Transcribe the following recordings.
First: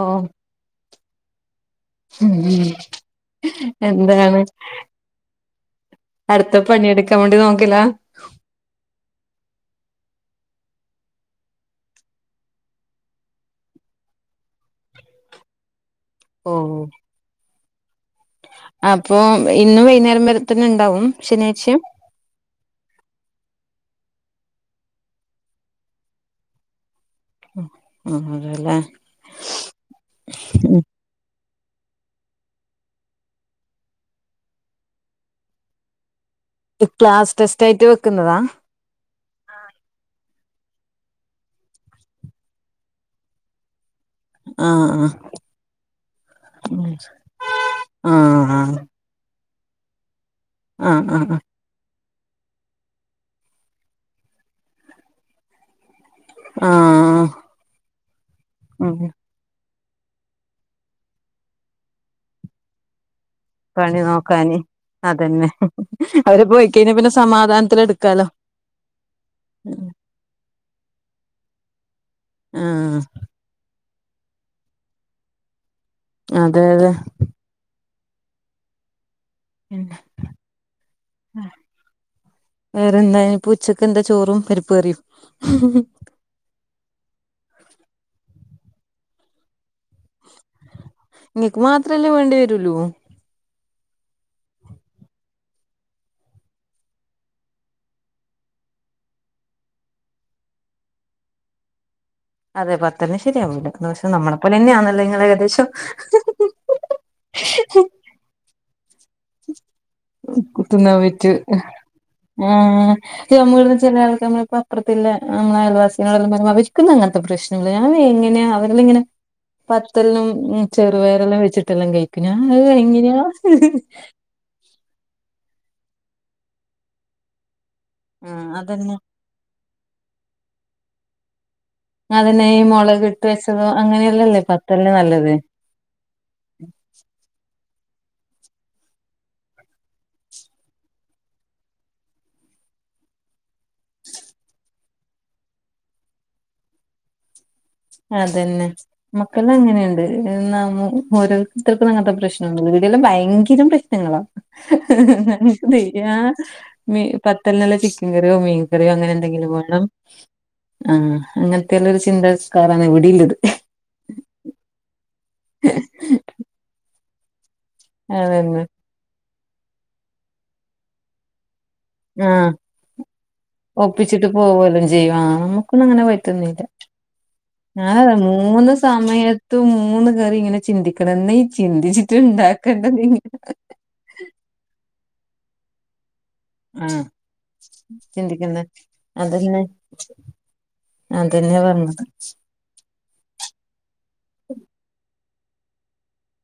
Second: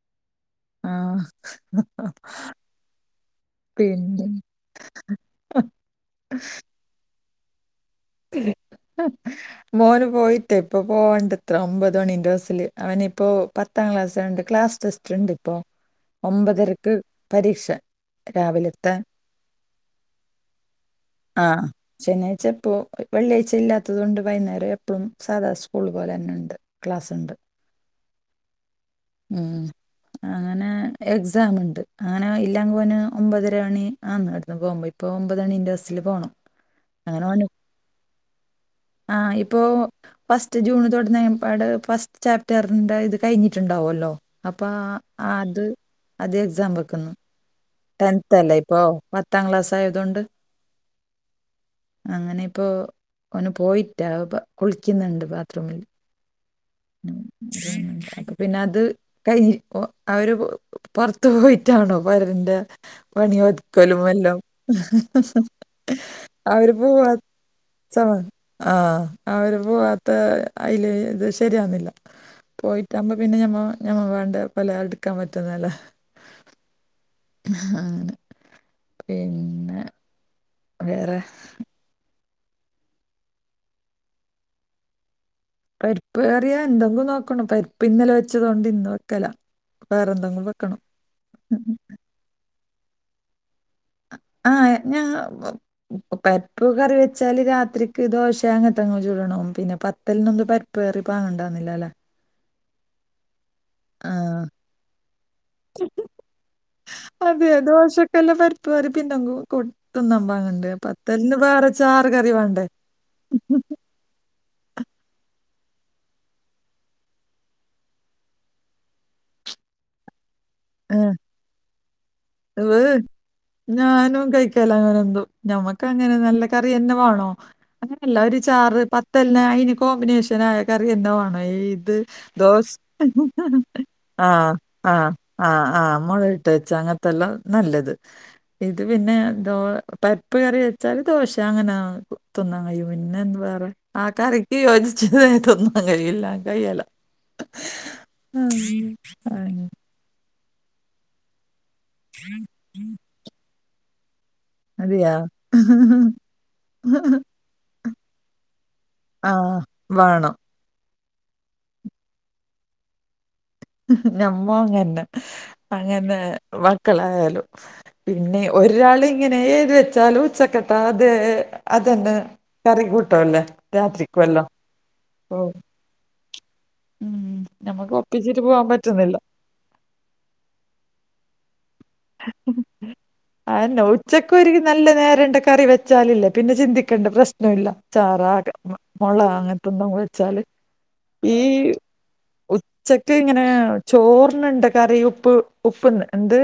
ഓം ആഹ് ഉം പിന്നെ എന്താണ് അടുത്ത പണിയെടുക്കാൻവേണ്ടി നോക്കല ആ മോന് പോയിട്ടേ ഇപ്പൊ പോവണ്ടത്ര ഒമ്പത് മണിന്റെബസ്സില് അവനിപ്പോ പ ത്താം ക്ലാസ്സയോണ്ട് ക്ലാസ്ടെസ്റ്റ് ഉണ്ട്ഇപ്പോ ഓ ഒമ്പതരക്ക് പരീക്ഷ രാവിലത്തെ അപ്പൊ ഇന്ന് വൈന്നേരം വര തന്നെ ഉണ്ടാവും ശനിയാഴ്ച്ചയും ശനിയാഴ്ച്ചപ്പോ വെള്ളിയാഴ്ച്ച ഇല്ലാത്തത് കൊണ്ട് വൈന്നേരം എപ്പഴും സാധാ സ്കൂൾപോലെ തന്നെണ്ട് ക്ലാസ്സുണ്ട് ആഹ് അതേലെ ഉം അങ്ങനെ എക്സാംണ്ട് അങ്ങനെ ഇല്ലാങ് പോന് ഒമ്പതരമണി ആ എന്നടുത്ത് പോകുമ്പോ ഇപ്പോ ഒമ്പതണിന്റെ ബസ്സിൽ പോണം ക്ലാസ് ടെസ്റ്റ് ആയിട്ട് വെക്കുന്നതാ ആഹ് ഇപ്പോ ഫസ്റ്റ് ജൂൺ തുടന്ന് പാട് ഫസ്റ്റ് ചാപ്റ്ററിന്റെ ഇത് കഴിഞ്ഞിട്ടുണ്ടാവുല്ലോ അപ്പൊ ആഹ് ആ അത് അതേ എക്സാംവെക്കുന്നു ടെൻതല്ലേ ആഹ് ഇപ്പോ പത്താം ക്ലാസ് ആയതോണ്ട് അഹ് ആഹ് ആഹ് അങ്ങനെ ഇപ്പോ പോയിട്ടാപ് കുളിക്കുന്നുണ്ട് ബാത്റൂമിൽ ആഹ് പിന്നെ അത് ഉം കയിഞ്ഞ് ഓ അവര് പൊ പൊറത്തുപോയിട്ടാണോ പരരിന്റെ പണിയൊത് പണി കലുമല്ലാം നോക്കാന് അതന്നെ പോയി അവര് കഴിഞ്ഞാ പോവാ പിന്നെ സമാധാനത്തില് സമ എടുക്കാലോ ആഹ് അവര് പോവാ ത്ത് അതില് ഇത് ശരിയാകുന്നില്ല പോയിട്ട് ആഹ് അമ്മ പിന്നെ ഞമ്മളോ ഞമ്മ വേണ്ട് പല എടുക്കാൻ പറ്റുന്നല്ല അതെ അതെ ആണ് പിൻ ഉം വേറെ വേറെ എന്തായി ഇപ്പോ ഉച്ചക്ക് എന്താ ചോറും പരിപ്പ് കറിയും വേറിയാ എന്തങ്ങ് നോക്കണം പരിപ്പ് ഇന്നലെ വെച്ചതോണ്ട് ഇന്ന് വെക്കല വേറെന്തങ്കിലും വെക്കണം മ് മ് ത്രല്ലേ വേണ്ടി വരുല്ലൂ ആഹ് ഞാ വൗ പരിപ്പ് കറി വെച്ചാല് രാത്രിക്ക് ദോശ അങ്ങനത്തെങ്ങ ചുടണം പിന്നെപത്തൽനൊന്ന് പ പ്പാറി പാണ്ടന്നില്ലാല്ലെ അതെ പത്തൽന് ശരിയാവൂല പക്ഷെ ആ നമ്മളെപ്പോലെ തന്നെയാണല്ലേ നിങ്ങൾ ഏകദേശം അതെ അതെ ദോശകല്ല് പര് പരിപ്പിൻ്റെ തങ്കു കൊടുത്തുന്നമ്പാങ്ങണ്ട് തിന്നാൻ പത്തൽന് വേറെ ചാറ് കറി വേണ്ടേ ഞമ്മുള് ചില ആൾക്കള്ടെ ഇപ്പൊ അപ്പോ പിന്നെ നമ്മള് അയൽവാസികള് അപ്പ്റത്തുള്ള ഞങ്ങെളെ അയൽവാസി അവർക്കെന്നും ഇങ്ങനത്തെ പ്രശ്നങ്ങള്ല്യ ഞങ്ങള് എങ്ങനെയാ അവരില് ഇങ്ങനെ പത്തൽനും ഏ, ചെറുപയറിനും വെച്ചിട്ടെല്ലാം കഴിക്കുന്ന് അഹ് എങ്ങനെയാ [unintelligible] ങ്ങനെ എന്തോ ഞമ്മക്ക് അങ്ങനെ നല്ല കറിം അന്നെ വാണോ, അങ്ങനെയല്ല ഒരു ആഹ് ചാറ് അതന്നെ പത്ത് തല്ലാ അയിന് കോമ്പിനേഷൻ ആയ കറി തന്നെ വേണോയി ത് അതന്നെ ഈ ദോസ് മുളക് ത്ത് ദ് ഇട്ട് വേണം വെച്ചതോ അങ്ങനെയല്ലല്ലേ ആഹ് പത്തലിന് ആഹ് നല്ലത് ആഹ് ആഹ് മുളക് ഇട്ട് വെച്ച അങ്ങനത്തെല്ലാം നല്ലത് ഇത് പിന്നെ ന്തോ പരിപ്പ് കറി വെച്ചാല് ദോശ അങ്ങനാക്കും തിന്നാൻ കയ്യും പിന്നെ എന്താവേറെ ആഹ് കറിക്ക് യോജിച്ചത് വേ തിന്നാൻ കഴില്ലാ കയിലാ അതെന്നേ ആ, മക്കള് എങ്ങനെയിണ്ട്? ഇത് നമ്മു [unintelligible] അങ്ങനത്തെ പ്രശ്നങ്ങളെന്നും ഇല്ല ഇവിടെയെല്ലാം ഭയങ്കരം പ്രശ്നങ്ങളാ അതെയാ [unintelligible] നല്ല നല്ല ചിക്കൻ കറിയോ മീൻ കറിയോ അങ്ങനെ ആ എന്തെങ്കിലും വേണം ആഹ് അങ്ങൻത്തെല്ലൊരു ചിന്താത്ക്കാരാന് ഇവിടിള്ളത്. ഞമ്മോയങ്ങന്നെ അങ്ങെന്നെ മക്കളായാലും പിന്നെ അതന്നെ ഒരാളിങ്ങെനെ എഴുതി വെച്ചാലു ഉച്ചക്കത്താതെ അതന്ന് ആഹ് കറി കൂട്ടോവല്ലേ. രാത്രിക്കൊല്ലോ. ജൈവാനമ്മുക്കൊന്നും അങ്ങനെ പറ്റുന്നില്ല. ഉം നമുക്ക് ഞാനതാ ഒപ്പിച്ചിട്ട് പോവാൻ മൂന്ന് പറ്റുന്നില്ല സമയെ ത്തും മൂന്ന് കെറിയിങ്ങനെ ചിന്തിക്കണെന്നെ. എന്ന ചിന്തിച്ചിട്ട് ഇണ്ടാക്കേണ്ടതെങ്ങനാ. അഹെന്നേ, ഉച്ചക്ക് ഒരുനെല്ല നേരം ഇണ്ട് കറി വെച്ചാ ച്ചാലില്ലേ പിന്നെ ആഹ് ചിന്തിക്കേണ്ട പ്രശ്നം ഇല്ല. ചാറാ ക ചിന്തിക്കണ്ടേ മൊളോ അങ്ങനത്തെന്നും വെച്ചാല് ഈ അതെന്നെ പറഞ്ഞത്. ഉച്ചക്ക് ഇങ്ങനെ ചോർനുണ്ട് കറിയുപ്പ് ഉപ്പ് ഉപ്പ്ന്ന് എന്ത്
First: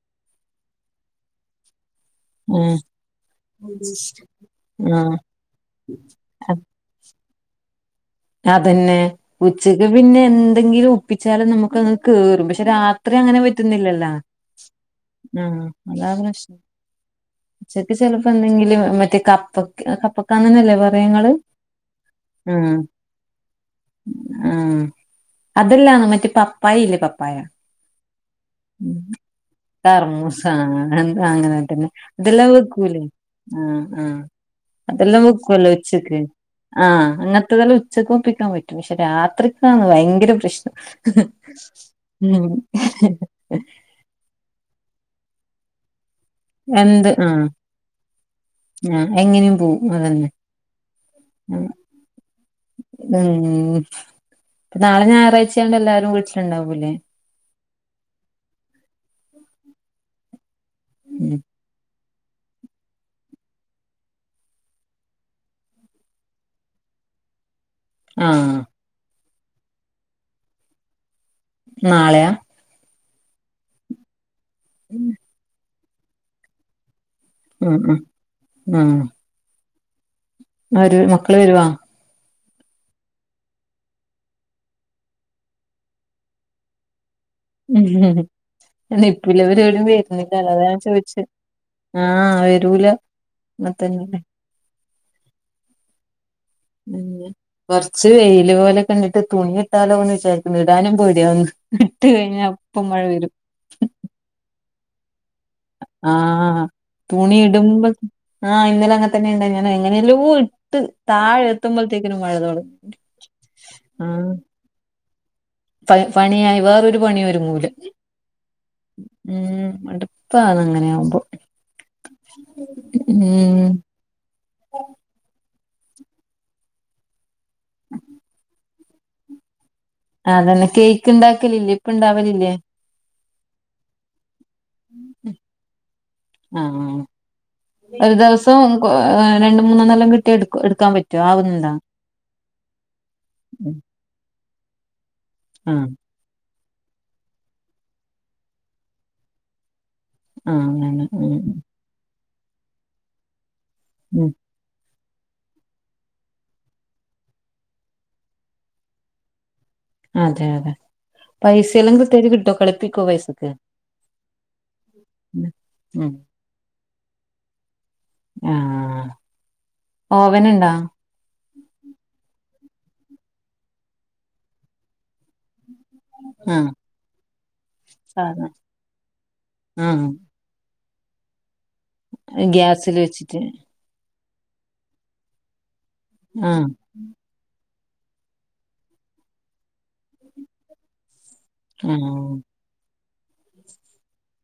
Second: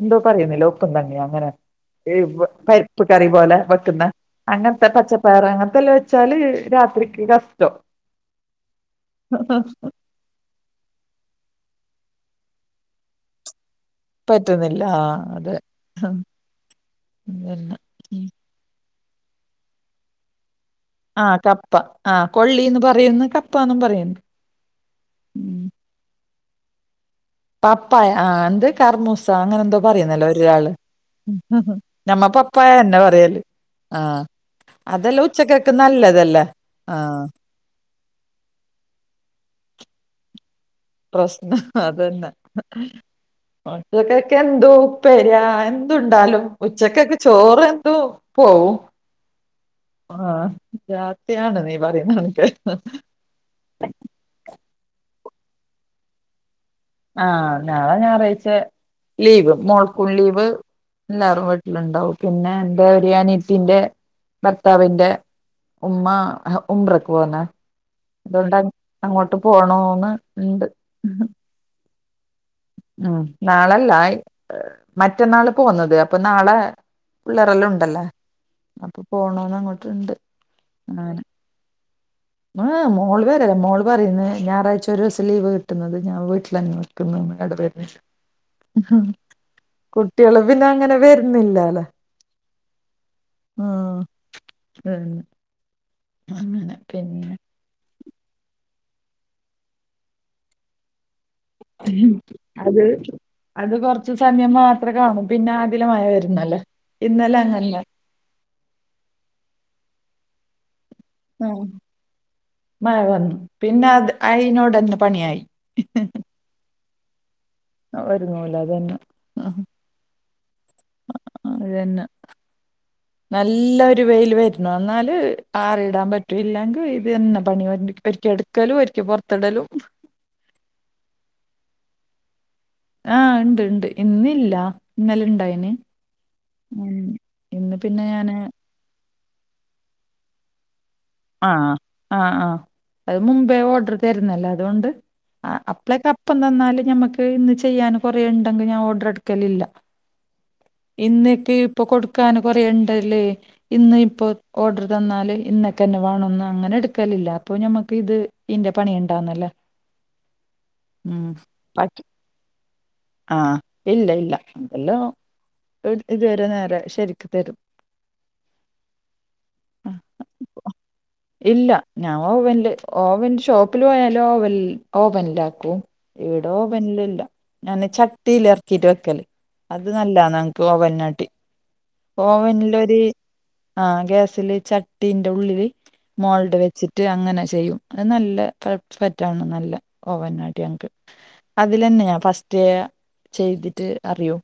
എന്തോ പറയുന്നില്ലേ ഒപ്പുകഞ്ഞിയോ അങ്ങനെ, ഏഹ് ആഹ് പരിപ്പ് കറിപോലെ വെക്കുന്ന അങ്ങന്ത്തേ ആഹ് പച്ചപ്പയറ് അങ്ങനത്തെല്ലാം വെച്ചാല് രാത്രിക്ക് കസ്തം. അതന്നേ, ഉച്ചക്ക് പിന്നെ എൻ ന്തെങ്കിലും ഒപ്പിച്ചാലും നമ്മുക്കങ്ങ് കേറും. പക്ഷെ രാത്രി അങ്ങനെ പറ്റുന്നില്ലല്ലോ. പറ്റുന്നില്ല ആ അതെ ആഹ് അതാണ് പ്രശ്നം. പിന്നെ ഇൻക്ക് ചെലെപ്പ എന്തെങ്കിലും മറ്റേ കപ്പക്ക് കപ്പക്കാന്നെല്ലേ പറ ആഹ് കപ്പ. ആഹ് കൊള്ളീന്ന് പറയുന്നു കപ്പാന്നും പറയ്ന്ന്. ആഹ്, അതല്ലാ മറ്റേ പപ്പായ ഇല്ലേ പപ്പായ. പപ്പായ ആ എന്ത് കർമൂസ. അങ്ങനെ എന്തോ പറയുന്നല്ലോ കർമൂസ ഒരാള് എന്താ അങ്ങനെ തന്നെ ഞമ്മ അതെല്ലാം പപ്പായന്നേ വെക്കൂലേ പറയല്, ആഹ് അതെല്ലൊ അതെല്ലാം ഉച്ചക്കക്ക് നല്ലതല്ലേ, ആഹ്. അത് നല്ലേ ഉച്ചക്ക് ഒപ്പിക്കാൻ പറ്റും. പക്ഷെ രാത്രിക്കാന്ന് ഭയങ്കര പ്രശ്നം. പ്രസ്നം അതന്നേ. ഉം മക്കക്കേഎന്തോ ഉപ്പേരിയാ എന്തുണ്ടാലും. എന്ത് ഉച്ചക്കെക്ക് ആഹ് ചോറ് എന്തുപോവും. [unintelligible] ആഹ് രാതിയാണ് നീ പറയുന്നെതെ. [unintelligible] ഉം നാളെ ഞായറാഴ്ച്ചയോണ്ട് എല്ലാരും വീട്ടില്ണ്ടാവൂല്ലേ? ആഹ് നാളെ ഞായറാഴ്ച്ച ലീവ്. മോൾക്കും ലീവ്. ഉം എല്ലാറും വീട്ടില്ണ്ടാവും പിന്നെ എന്റെ ഒരനിയത്തീന്റെ ഭർത്താവിന്റെ ഉമ്മാ ഉംറക്ക് പോവുന്നേ അതൊണ്ട് ആഹ് അങ്ങോട്ട് പോണോന്ന് ഇണ്ട്. നാളെയാ? ഉം നാളെല്ലാ ഹ് ഉം മറ്റെന്നാള് പോവുന്നത്. അപ്പോ നാളെ പിള്ളേരൊല്ലോം ഉം ഉണ്ടല്ലോ. അപ്പൊ പോണോന്ന് അങ്ങോട്ടുണ്ട്. ആര് അങ്ങനെ മക്കള് വെരുവോ? ആഹ് മോൾ വെര്ല. മോള് പറയുന്നേ ഞാറാഴ്ച ഒരു ദിവ്സം ലീവ് കിട്ടുന്നത് ഞാൻ വീട്ടില് നിന്നോളു. ക്ക് ന്ന് ആൻഡ് വെർണില്ല. എന്ന ഇപ്പുള്ളവരെഴും വെരുന്നില്ല. കുട്ടികള് അല്ലാ പിന്നെ ഞാൻ അങ്ങനെ ചോയ്ച്ചേ. വരുന്നില്ലാലോ ആഹ് വെരൂല. ന്നതന്നെ ഉം അങ്ങനെ പിന്നെ ഉം. കൊറെച്ച് വെയിയില് പോലെ കണ്ടിട്ട് തുണിയിട്ടാലോന്ന് വിചാരിക്കുന്നു. ഇടാനും പേടിയാവുന്നു. ഇട്ടു കഴിഞ്ഞാ അത് അപ്പം മഴ വെരും. അത് കൊറച്ച് സമയം മാത്രേ കാണൂ. പിന്നെ അതില മഴ വെരുന്നല്ലോ. ആഹ് ഇന്നലെ തുണി അങ്ങനെ. ഇടുമ്പോ ആഹ് ഇന്നലെയങ്ങ തന്നെ ഉണ്ടായ്. ഞാൻ എങ്ങനെല്ലോട്ട്. ആഹ് മഴ വന്നു. പിന്നെ അത് അയിനോടൊന്ന് പണിയായി. പയ് പണിയായി. വേറൊരു പണിയു ഒരുങ്ങൂല. ഒരുങ്ങൂല അതന്നെ ഉം അടുപ്പാന്നങ്ങനെ ആമ്പോ. അതന്നെ മ്മ് വൈൽ വരണം എന്നാല് ആറിടാൻ പറ്റല്ലങ്കിൽ ഇതെന്നെ പണി വരിണ്ട് ഒരിക്കെ ഇടുക്കലും ഒരിക്ക് പുറത്തിടലും ആഹ് അതന്നെ കേക്ക് ഇണ്ടാക്കലില്ലേ ഇപ്പ ഇണ്ടാവലില്ലേ? ആഹ് ഇണ്ട് ഇണ്ട് ഇന്നില്ല ഇന്നലെ ഇണ്ടായിന് ഉം ആഹ് ഇന്ന് പിന്നെ ഞാന് രണ്ടണ്ട് മൂന്നണ്ണ എല്ലാം കിട്ടിയത് എ എടുക്കാൻ പറ്റും ആഹ്ആഹ് ആഹ്അത് മുമ്പേ ഓർഡർ തരുന്നല്ലേ അതുകൊണ്ട് ആഹ് അപ്പളക്കെ ഇപ്പം തന്നാല് ഞമ്മക്ക് ഇന്ന് ചെയ്യാൻ കൊറെ ഇണ്ടങ്കി ഞാൻ ഓർഡർ എടുക്കലില്ല ആഹ് അങ്ങനെ ഉം ഇന്നൊക്കെ ഇപ്പൊ കൊടുക്കാൻ കൊറെ ഇണ്ട്ല്ലേ ഇന്ന് ഇപ്പൊ ഉം ഓർഡർ തന്നാല് ഇന്നൊക്ക ക്കെന്നെ വേണന്ന് അങ്ങനെ എടുക്കലില്ല അപ്പൊ ഞമ്മക്ക് ഇത് ഇന്റെ പണി ഇണ്ടാവുന്നല്ലേ ആഹ് അതെ അതെ പൈസ എല്ലാം കൃത്യായിട്ട് കിട്ടോ കളിപ്പിക്കൂ പൈസക്ക് ആഹ് ഇല്ല ഇല്ല അതെല്ലാം ഇതുവരെ നേര ശരിക്ക് തരും ആ. ആഹ്ഓവൻ ഇണ്ടോ? ഇല്ല ഞാൻ ഓവനില് ഓവൻ ഷോപ്പിൽ പോയാൽ ഓവൻ ഓവൻലാക്കും എവിടോ ആഹ് പനിലല്ല ഞാന് സാധ ചട്ടിൽ ഇറക്കിട്ട് വെക്കല് അത് ആഹ് നല്ല ഓവനാട്ടി ഗ്യാസിൽ ഓവനിലൊര് വെച്ചിട്ട് ആഹ്ഗ്യാസില് ചട്ടീന്റെ ഉള്ളില് മോൾഡ് ആഹ് വെച്ചിട്ട് മറ്റ് അങ്ങനെ ചെയ്യും അത് നല്ല പെറ്റാണ് നല്ല ഓവനാട്ടി ഞങ്ങക്ക് അതിലന്നെ ആഹ് ഫസ്റ്റ് ചെയ്തിട്ട് അറിയൂ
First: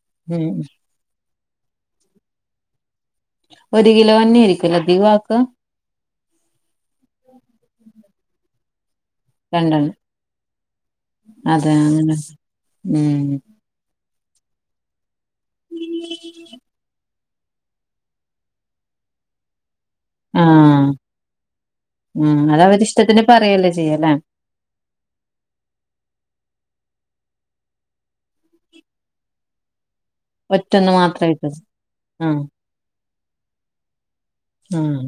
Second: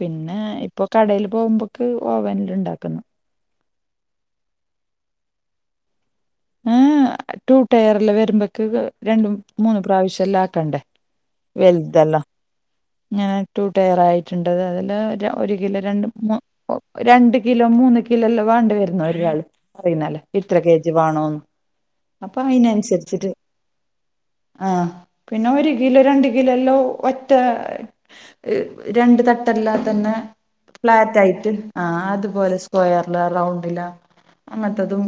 പിന്നെ ഉം ഇപ്പൊ കടൽ പോകുമ്പോക്ക് ഓവൻൽ ഇണ്ടാക്കുന്നു ഒരു കിലോ വന്നി ആയിരിക്കല്ലോ അധികാക്ക് ഏഹ് ടു ടയർല് വരുമ്പോക്ക രണ്ടും മൂന്ന രണ്ടെണ്ണം പ്രാവശ്യം എല്ലാം ആക്കണ്ടേ അതെ അങ്ങനെ വലുതെല്ലാം ഇങ്ങനെ ഉം ടു ടയർ ആയിട്ടുണ്ടത് അതില് ഒരു കില ര രണ്ട് മു രണ്ട് കിലോ മൂന്ന് കിലോല്ലാം വേണ്ടിവരുന്ന ഒരാൾ പറയുന്നല്ലോ ഇത്ര ആഹ് കെജി അപ്പ ഉം അതവരിഷ്ടത്തിന് അതിനൻസരിച്ചിട്ട് പറയല്ലേ ചെയ്യല്ലേ ആഹ് പിന്നെ ഒരു കിലോ രണ്ട കിലോല്ലോ ഒറ്റ രണ്ട് തട്ടല്ലാ തന്നെ ഒറ്റൊന്ന് മാത്രായിട്ട് ഫ്ലാറ്റായിറ്റ് ആഹ് അതുപോലെ സ്ക്വയറില റൗണ്ടില അങ്ങനത്തതും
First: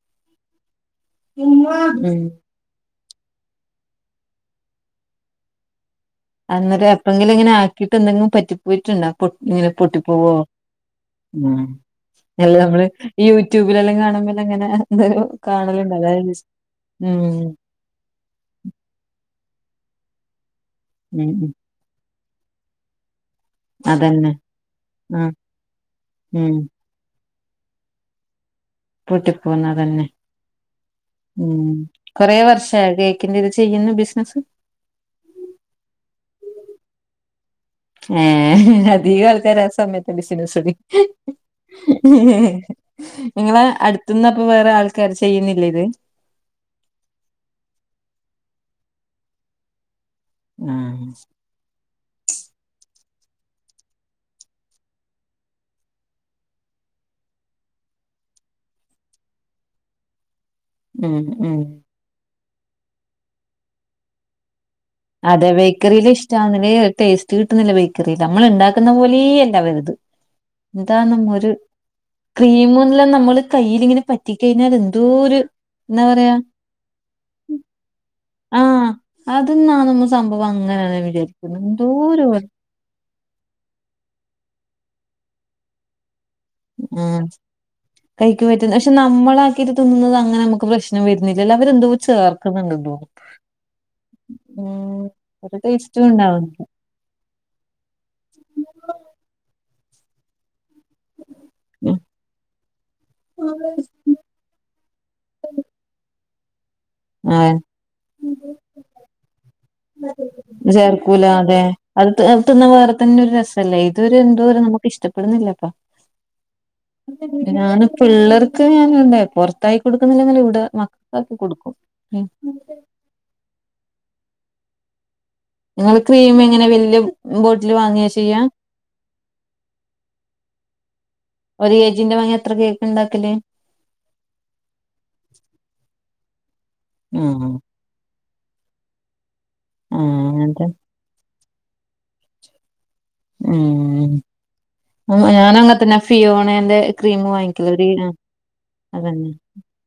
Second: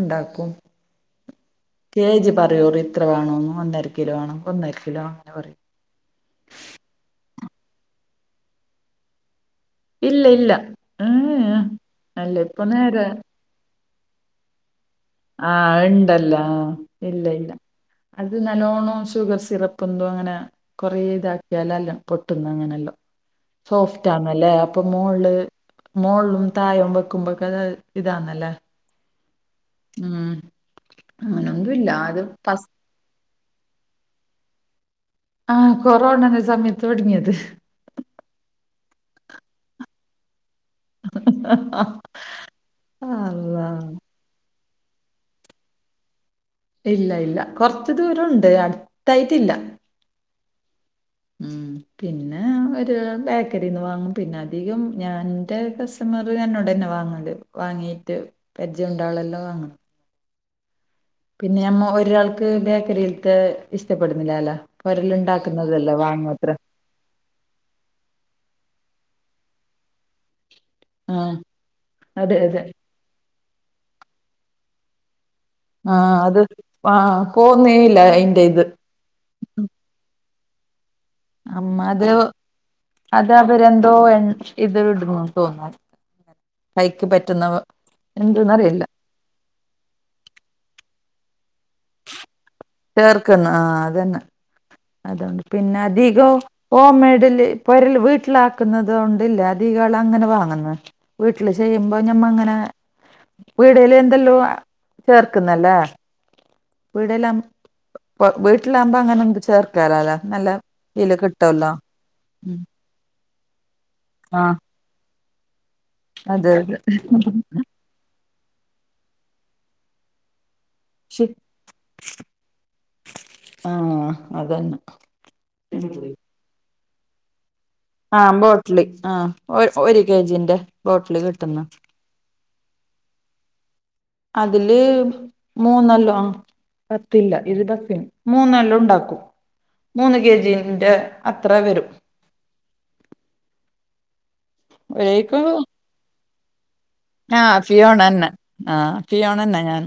ഇണ്ടാക്കും ഇമ്മ കെ ജി പറയൂ ഇത്ര വേണന്ന് ഒന്നര കിലോ വേണം ഒന്നര കിലോ അങ്ങനെ പറൂ അന്നേറം എപ്പഴെങ്കിലും ഇങ്ങനെക്കിയിട്ട് എന്തെങ്കും പറ്റി പോയിട്ടുണ്ടാ പൊട്ട് ഇങ്ങനെ പൊട്ടി ഇല്ല പോവോ ഇല്ല ഏഹ് അല്ല എല്ലാം ഇപ്പൊ നമ്മള് നേരെ ഈ യൂറ്റോ യട്യൂബിലെല്ലാം കാണുമലങ്ങനെ എന്ത ആഹ് കാണലുണ്ട് അതായത് ഇണ്ടല്ല ആഹ് ഉം ഇല്ല ഇല്ല അത് നല്ലോണം ഷുഗർ സിറപ്പ് എന്തോ അങ്ങനെ കൊറേ ഉം ഉം ഇതാക്കിയാലല്ല പൊട്ടുന്ന അങ്ങനെല്ല സോഫ്റ്റ് അതന്നെ ആണല്ലേ അപ്പൊ ആഹ് മോള് മോളും ഉം തായം വെക്കുമ്പോ ഇപ്പത് ഇതാന്നല്ലേ? പൂട്ടിപ്പോന്നതന്നെ ഉം അങ്ങനൊന്നും ഉം ഇല്ല അത് കൊറേ ഫസ് വർഷായോ കേ ക്കിന്നെത് ചെയ്യുന്ന ബിസിനസ് ആഹ്കൊറോണ ന്റെ സമയത്ത്ടങ്ങിയത് ഉം അതീഗ അൾതാര സമയത്ത് ബസിന സുടി നിങ്ങള അള്ളാ അടുത്തന്നപ്പ വേറെ ആൾക്കാര് ചെയ്യുന്നില്ലേ ഇത് ഇല്ല ഇല്ല കൊറച്ച് ദൂരണ്ട് അടുത്തായിട്ടില്ല ആഹ് ഉം പിന്നെ ഒരു ബേക്കറിന്ന് വാങ്ങും പിന്നെ അധികം ഞാൻ ഇന്റെ കസി കസ്റ്റമർ ഞാൻ ഉടന്നെ വാങ്ങത് വാങ്ങീട്ട് പരിചയംണ്ടാവളെല്ലാം വാങ്ങണം ഉം ഉം പിന്നെ മ്മ ഒരാൾക്ക് ബേക്കറിൽത്തെ ഇഷ്ടപ്പെടുന്നില്ലാലോ അതെ ബേക്കറിയിൽ ഇഷ്ടവുന്നില്ല ടേസ്റ്റ് കിട്ടുന്നില്ല ബേക്കറിൽ നമ്മൾ ഉണ്ടാക്കുന്ന പോലേ അല്ല അവര്ത് എന്താ ആ നമ്മ ഒരു അതെ അതെ ക്രീമല്ലാം നമ്മള് കയ്യില്ങ്ങനെ പറ്റിക്കയിഞ്ഞാൽ എന്തോര് ആഹ് അത് പാ പോന്നേല്ല അയ്ന്റെ ഇത് അതൊന്നാണ് മ്മ സംഭവം അങ്ങനെ [unintelligible] അമ്മതോ അത് അവരൻന്തോ ഇത് ഇടുന്നു തോന്നു കൈക്ക് പറ്റുന്നവ എന്ത്‌ന്ന് അറിയില്ല നമ്മളാക്കിട്ട് തിന്നുന്നത് അങ്ങനെ നമ്മക്ക് പ്രശനം വരുന്നില്ല എല്ല അവരെന്തോ ചേർ ചേർക്കുന്നു ആഹ് അതന്നെ ഉം അതൊണ്ട് ഒരു പിന്നെ ടേസ്റ്റും അധികം ഉണ്ടാവും ഹോം മെയ്ഡില് പൊരൽ വീട്ടിലാക്കുന്നുന്നത് കൊണ്ടില്ല അദികാള് അങ്ങനെ വാങ്ങുന്ന വീട്ടില് ചെയ്യുമ്പോ ഞമ്മ അങ്ങനെ വീടൽ എന്തെല്ലോ ചേർക്കുന്നല്ലേ വീടില ആഹ് വീട്ടിലാകുമ്പോ അങ്ങനെ എ ചേർ ചേർക്കൂല അതെ അത് ഉം തിന്ന വേറെ തന്നെ ഒരു രസല്ലേ ഇതൊരു എന്തോരു നമുക്ക് ഇഷ്ടപ്പെടുന്നില്ലപ്പ അതെ അതെ ഞാൻ പിള്ളേർ ക്ക്‌ ഞനുണ്ടേ പൊറത്തായി കൊടുക്കുന്നില്ലെങ്കും ഇവിടെ ശ് മക്കൾക് കൊടുക്കും ആഹ് അതന്ന നിങ്ങ്ങള് ക്രീം എങ്ങനെ വല്യ ബോട്ടിൽ വാങ്ങ ആഹ് ബോട്ടിലി ആഹ് ഒരു കെജിന്റെ ബോട്ടിലി കിട്ടുന്നു ജിന്റെ വാങ്ങിയ എത്ര കേക്ക് ണ്ടാക്കല് അതില് മൂന്നല്ലോ ആഹ് പറ്റില്ല ആഹ് ഇരുതപ്യാണ് മൂന്നെല്ലു ഉണ്ടാക്കും മൂന്ന് ആഹ് കെ അങ്ങനത്തെ ജീന്റെ അത്ര വരും ഏഹ് പോ ഒരേക്ക് ഞാന് അങ്ങൻതന്നെ ഫിയോണേന്റെ ക്രീം ആഹ് വാങ്ങിക്കു ഒരു കിലോൻ ഫിയോണന്നെ ആഹ് ഫിയോണന്നാ ഞാൻ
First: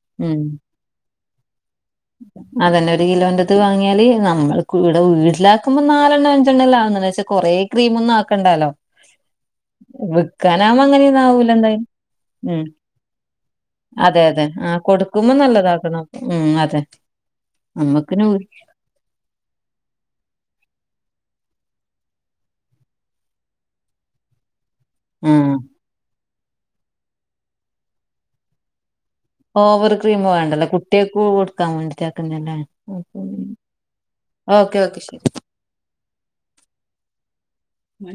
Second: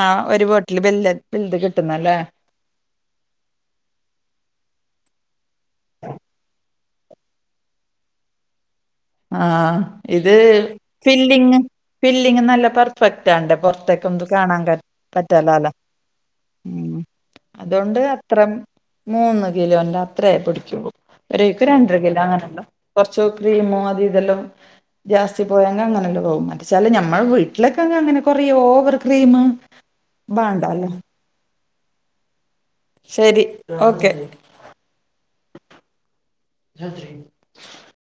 ആഹ് ഉം ഒരു ബോട്ടില് വല്യ വലുത് കിട്ടുന്നല്ലേ അതന്നെ ഒരു കിലോന്റത് വാങ്ങിയാല് നമ്മൾ ഇവിടെ വീട്ടിലാക്കുമ്പോ നാലെണ്ണം അഞ്ചെണ്ണംല്ല അങ്ങനെചാ കൊറെേ ക്രീമ ഒന്നും ആക്കണ്ടാലോ ആഹ് ഇത് വിക്കാനാഉമ്പ അങ്ങനെ ഒന്നാവൂല ഫില്ലിങ് എന്തായാലും ഫില്ലിങ് ഉം നല്ല പെർഫെക്റ്റ് ആണ്ട് അതെ പുറത്തേക്കൊന്നും അതെ കാണാൻ ആഹ് കൊടുക്കുമ്പോ പറ്റലാല നല്ലതാക്കണം ഉം അതെ അതൊണ്ട് നമ്മക്കിന് അത്ര മൂന്ന് കിലോന്റെ അത്രയേ പിടിക്കുള്ളൂ ഒരേക്ക് രണ്ടര കിലോ ആണല്ലോ കുറച്ച് ക്രീമോ അ തിതല്ലോ ജാസ്തി ആഹ് പോയാങ്ങനെല്ലാം [unintelligible] ച്ചാല് ഞമ്മളെ വീട്ടിലൊക്കെ അങ്ങനെ കൊറേ ഓവർ ക്രീം ഓവർ ക്രീം വേണ്ടല്ലോ ബാണ്ടല്ലോ കുട്ടിയേക് പൂ കൊടുക്കാൻ വേണ്ടിട്ടാക്കുന്നല്ലേ ശരി ഓക്കെ ഓക്കേ ഓക്കെ ശരി അതെ